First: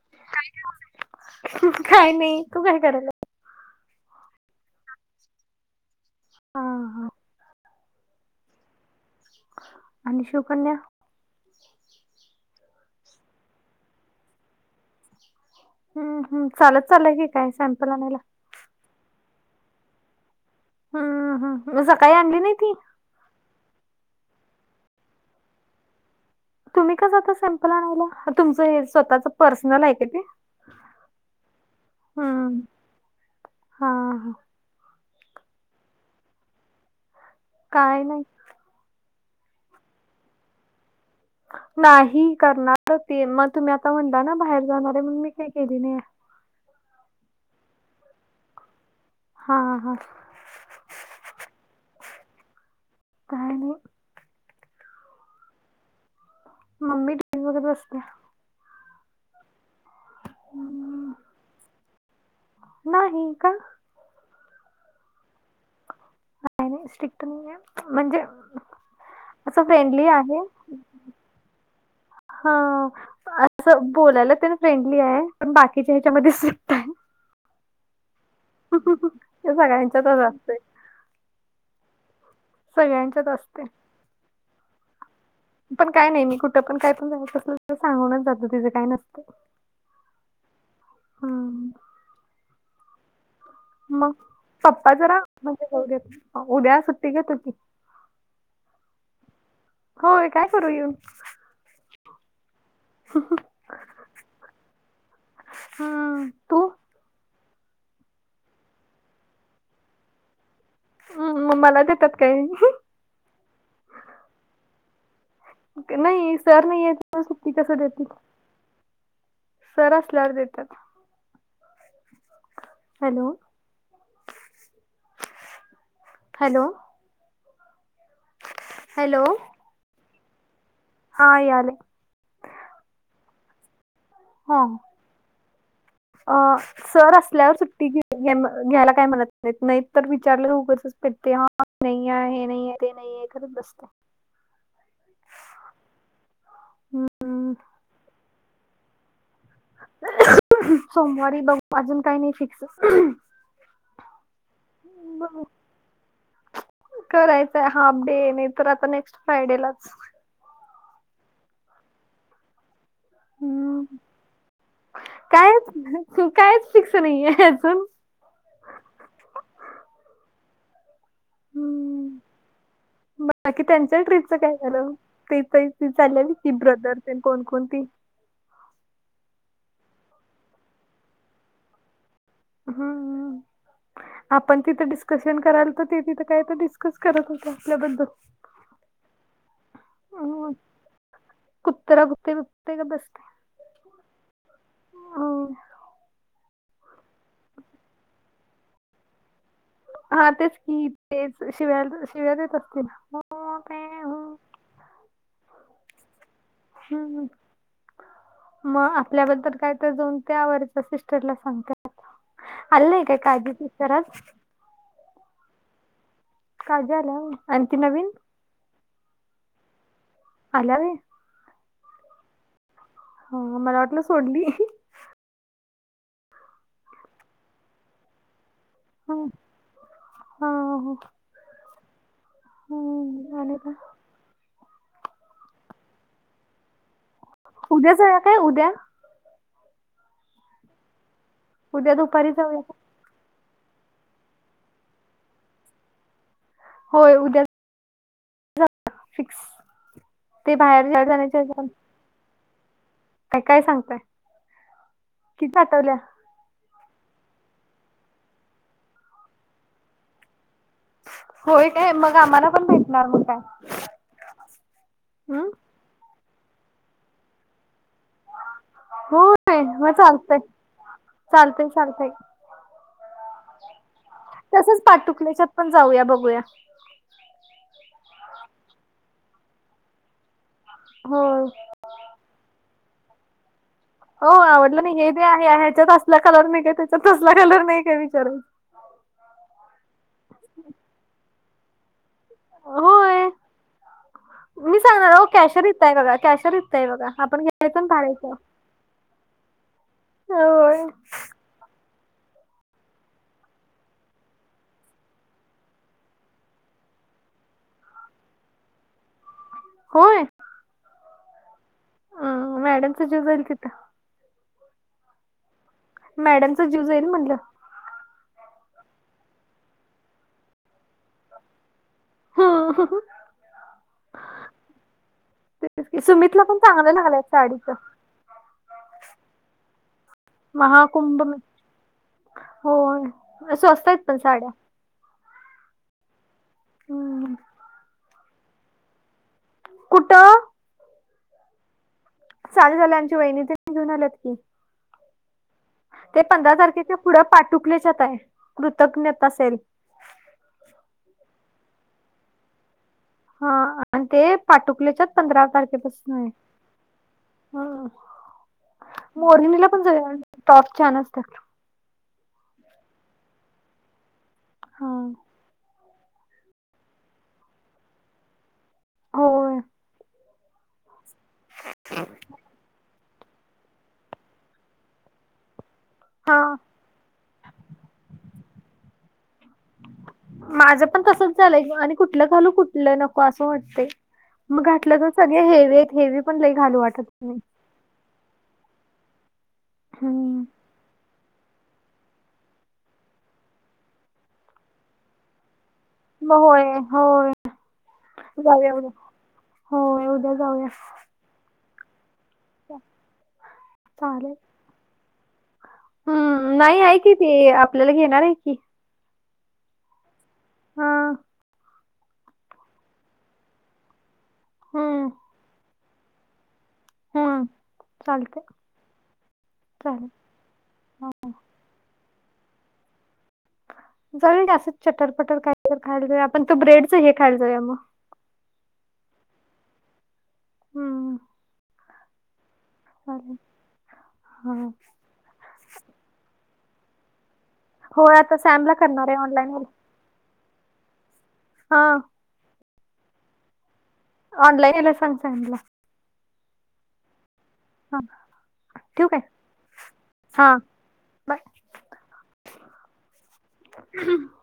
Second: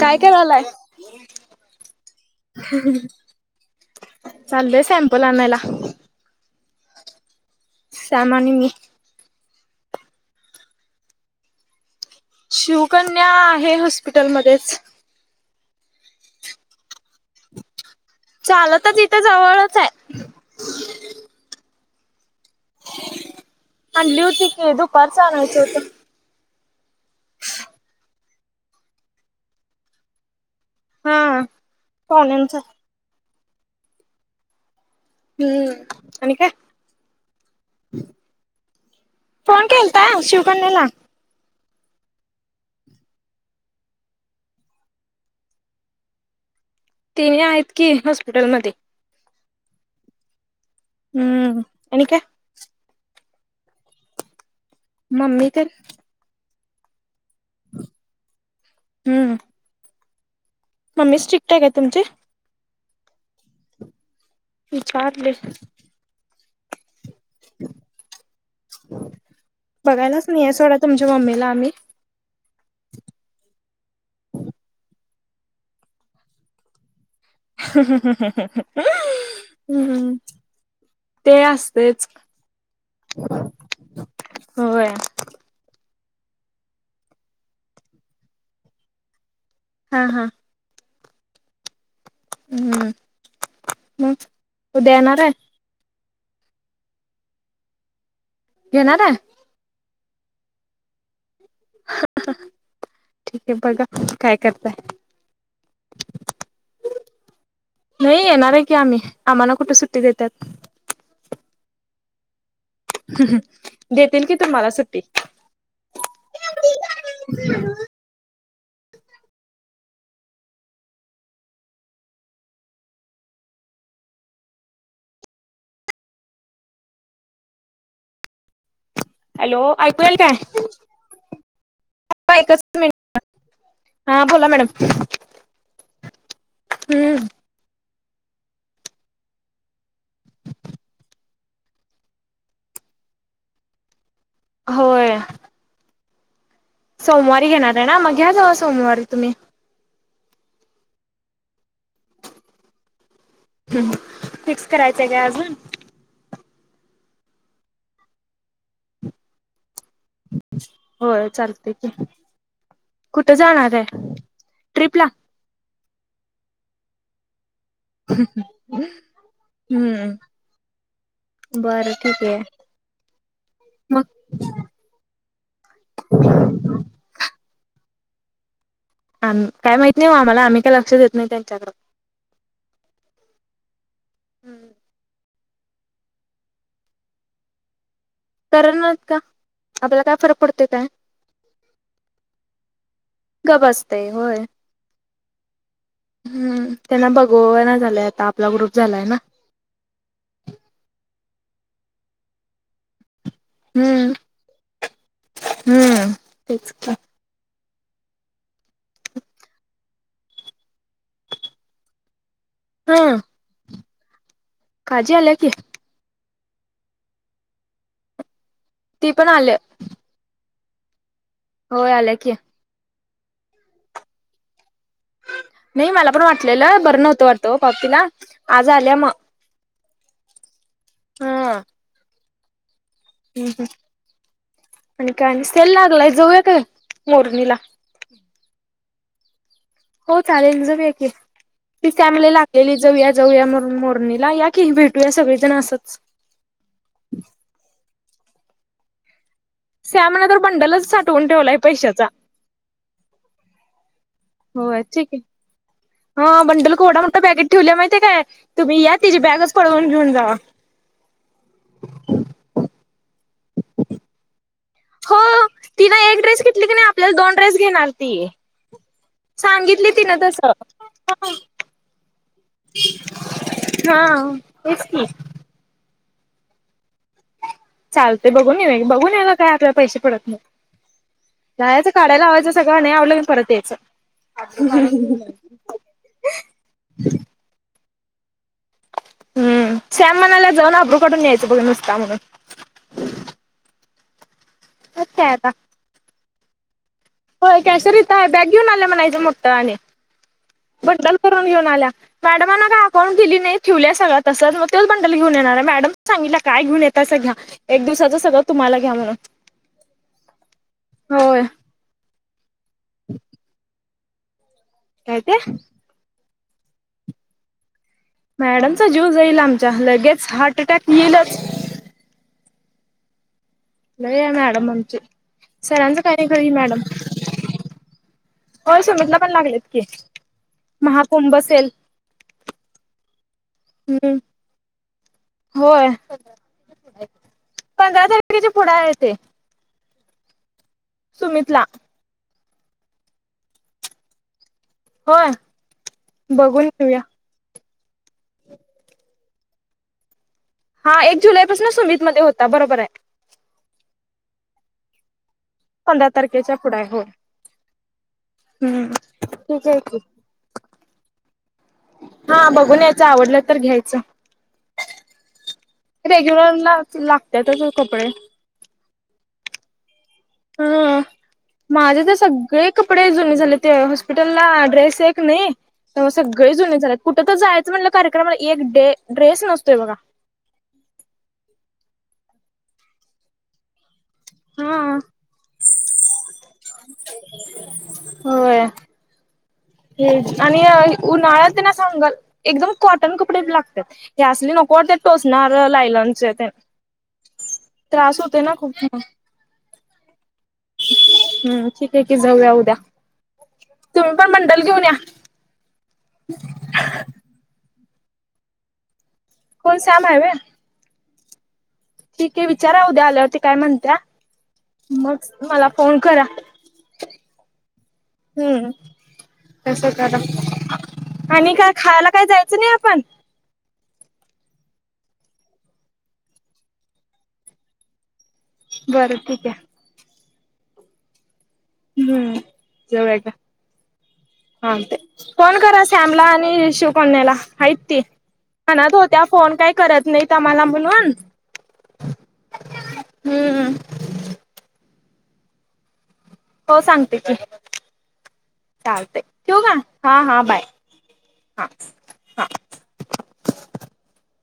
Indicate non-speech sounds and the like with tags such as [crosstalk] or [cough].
काय करायलाय? काय नाही तू काय करायला? चाललोय सॅमपल आणायला. हा हा सॅम आणि मी. आणि शिवकन्या शिवकन्या आहे हॉस्पिटलमध्येच. हम्म हम्म चालत चाललय की काय सॅम्पल आणायला? चालतचं इथं जवळच आहे. हम्म हम्म म काही आणली नाही ती? आणली होती की दुपारच्या आणायचं होतो. तुम्ही का जाता सॅम्पल आणायला तुमचं हे स्वतःच पर्सनल आहे का ते? हा पाहुण्यांचा. हम्म. हा हा. हम्म आणि काय? काय नाय. फोन केलता शिवकन्याला? नाही करणार होती म तुम्ही आता म्हणला ना बाहेर जाणार आहे म्हणून मी काही केली नाही. तिने आहेत की हॉस्पिटलमध्येध्ये. हा हा. हम्म. आणि काय काय नाय मम्मी तर मम्मी टीव्ही बघत बसते. हम्म. हम्. मम्मी स्ट्रिक्ट आहे काय तुमची? नाही का? विचारले [inaudible] नाय स्स्ट्रिक्ट नाही आहे म्हणजे असं फ्रेंडली बघायलाच आहे नाही सोडा तुमच्या मम्मीला आम्ही. हा असं बोलायला तर फ्रेंडली आहे पण बाकीच्या ह्याच्यामध्ये स्ट्रिक्ट आहे. [unintelligible] ते हम्म सगळ्यांच्यातच असतंय. ते असतेच सगळ्यांनच्यात असते. हो वया पण काय नाही मी कुठं पण काय पण जायचं असल सांगूनच जाते तेझ काय नसतं. हा हा. हां [unintelligible] मग उद्या पप्पा येणार जरा आहे म्हणजे जाउ देत, उद्या सुट्टी घेतात कि. येणारा होय काय करू येऊन? ठीके आहे बघा काय करताय? हम्म तू नाही येणार आहे की आम्ही आम्हाला कुठे सुट्टी देत्यात. म मला देत्यात काय. देतील की तुम्हाला सुट्टी. क नाही सर नाहीयेत तेव्हा सुट्टी कसं देतील? सर असल्यावर देतात. हॅलो हॅलो हॅलो हॅलो ऐकूयंल काय? हा याले. [inaudible] एकच मीनट हा बोला मॅडम. आ सर हम्म असल्यावर सुट्टी घे घे म घ्यायला काय म्हणत नाही नाही तर विचारलं तर ऊगच पेटतय हा नाही आहे हे नाही आहे ते नाही नाही आहे करत असता होय सोमवारी हम्म घेणार आहे ना मग घ्या जावा सोमवारी तुम्ही. सोमवारी बघू अजून काही नाही फिक्स. हम्म फिक्स करायचंय काय अजून? करायचंय हाफ डे नाही तर आता नेक्स्ट फ्रायडे लाच. होय चालतय की कुठं जाणार आहे ट्रिप ला. कायच कायच फीक्स नाहीये अजून. हम्म बरं ठीक आहे. बाकी त्यांच्या मग ट्रीपच काय झालं? काय काय ती चालतं होती ब्रदरतेन कोणकणती? आम काय माहित नाही ओ‌ आम्हाला आम्ही काय लक्ष देत नाही त्यांच्याकड. हम्म आपण तिथं डिस्कस तेन करायला तर ते तिथं काय तर डिस्कस करत होते आपल्याबद्दल. तर नाटकं का आपल्याला काय फरक अं, पडतोय काय. कुत्रा भूकतय भूकतय गप्प बसते गप असतय होय हो. हम्म त्यांना बघवा ना झालंय आता आपला ग्रुप झालाय ना. हा तेच की तेच शिव्याल शिव्या देत असतील. हो, ते, हम्म हो. हम्म तेच की. हम्म. मग आपल्याबद्दल काय तर जाऊन त्यावरच्या सिस्टरला सांगत्यात. आली नाही हम्म का‌य काजी सिस्टर आज? काजी आल्या की. काजी आल्या होय आणि ती नवीन? ती पण आलं. आल्या होय? होय आल्या की. हा मला वाटलं सोडली. नाही मला पण वाटलेलं बरं नव्हतं वाटतं पावतीला आज आल्या म हा हो. हा. हो. हम्म हम्म आणि काय सेल लागलाय जाऊया काय मोरणीला? उद्या जाऊया, काय उद्या? हो चालेल जाऊया की, उद्या तीच [unintelligible] दुपारी जाऊया का? लागलेली जाऊयात. जाऊया म्हणुन मोरणीला या कि भेटूया सगळेजण असंच. होय उद्या [unintelligible] फिक्स. श्यामनं तर ते बंडलच बाहेर जा- साठवून जाण्याच्या ठेवलाय ह्याच्यात पैशाचा. काय काय सांगताय होय, ठीक आहे. किती आठवल्या हा बंडल केवढा मोठा बॅगेत ठेवल्या माहितेय काय? तुम्ही या तिची बॅगच पळवून घेऊन जावा. होय काय, मग आम्हाला पण भेटणार मग काय. हो हम् तिन एक ड्रेस घेतली की नाही आपल्याला दोन ड्रेस घेणार ती. होय मग सांगितली तिनं चालतय तसं. चालतय चालतय हा. तसंच तेच की. पाटुकल्याच्यात पण जाऊया बघूया. चालतेय बघून येऊया बघून यायला काय आपल्या पैशे पडत नाही. होय. जायचं काढाय लावायच सगळं नाही आवडलं म्हणून परत यायचं. हो आवडलं नाही हे ते आहे ह्याच्यात असला कलर नाही काय, त्याच्यात असला कलर नाही काय विचारून हम्म, श्याम म्हणालाय जाऊन अब्रु काढून यायचं बघ नुसता म्हणून. होय मी मग सांगणार ओ इथं काय आता कॅशर हाय बघा, कॅशर इथं हाय बघा आपण होय घेयाच आणि कॅशर इथं आहे पाडायचं. बॅग घेऊन आल्या म्हणायचं मोठ आणि होय बंडल करून घेऊन आल्या. मॅडमांना काय अकाउंट दिली नाही, ठेवल्या सगळ्या तसंच. मग तोच बंडल घेऊन येणार आहे. मॅडमनं सांगितल्या काय घेऊन येतायसा घ्या. एक दिवसाचं सगळं तुम्हाला घ्या म्हणून. होय? होय. हं मॅडमच जीव जाईल तिथं. काय ते? मॅडमचं जीव जाईल म्हणलं. मॅडमचा जीव जाईल आमच्या, लगेच हार्ट अटॅक येईलच. [unintelligible] लई हाय मॅडम आमची. तेच सरांच की काय नाही खरं सुमितला हि पण मॅडम चांगलं लागलंय साडीच हो सुमीतला पण लागलेत की महाकुंभ सेल. हो स्वस्त हाईत हम्म पण साड्या. होय. हम्म. पंधरा तारखेचे पुढं आहे ते. कुठं? सुमितला. चाल झालंय. आमची वहिणी तेन घेऊन आल्यात की. होय? ते पंधरा बघून तारखेच्या घेऊया पुढं पाटुकलेच्यात आहे कृतज्ञता सेल. हा एक जुलैपासनं सुमितमध्ये होता बरोबर हाय. हा आणि ते पाटुकल्याच्यात पंधरा पंधरा तारखेपासून हाय. तारखेच्या पुढं आहे होय हो. हम्म ठीक मोरनीला आहे पण की जाऊया टॉप छान असतात. हा बघून यायचं, आवडलं तर घ्यायचं. हा. रेग्युरला लागत्यातच ओ कपडे. होय. हं माझी तर सग लई कपडे जुनी झाले ते हॉस्पिटलला ड्रेस एक नाही, त्यामुळे हा सगळे जुने झाल्यात. कुठ तर जायचं म्हटलं कार्यक्रमाला एक डे ड्रेस नसतोय बघा. माझ पण तसच झालंय आणि कुठलं घालू, कुठलं नको असं वाटतंय. मग घातलं हा. तर सगळ हेवी आहेत, हेवी पण लई घालू वाटतं नाही. होय. हम्म. आणि उन्हाळ्यात ना असं अंगात एकदम कॉटन कपडे लागतात हे असली नको वाटत्यात टोचणार लायलन मग होय होय. त्रास होतोय ना खूप जाऊया उद्या मग होय उद्या जाऊया हम्म. ठीक आहे की जाऊया उद्या. तुम्ही पण चालेल बंडल घेऊन या. हम्म नाही आहे कि ते आपल्याला घेणार आहे की. कोण श्याम हाय होय? हा. ठीक आहे विचारा उद्या आल्यावर ती काय म्हणत्या, हम्म मग मला फोन करा. हम्म चालते हम्म. तस चालेल करा आणि काय? खायला काय जायचं नाही आपण? जाऊया की असंच चटरपटर कायतर खायला जाऊया. आपण तो ब्रेडच हे खायला जाऊया मग बरं ठीक आहे. हम्म. हम्म जाऊया की चालेल हा चालतंय. फोन करा शामला आणि शिवकन्याला. हातत ती. हो आता सॅमला म्हणत करणार आहे होत्या फोन ऑनलाईन काही करत नाहीत आम्हाला म्हणून. हा. हम्म. ऑनलाईन यायला सांग त्यानला. हो सांगते की. हा चालतय ठेऊ काय मग? हा, हा बाय बाय हा. हा [inaudible]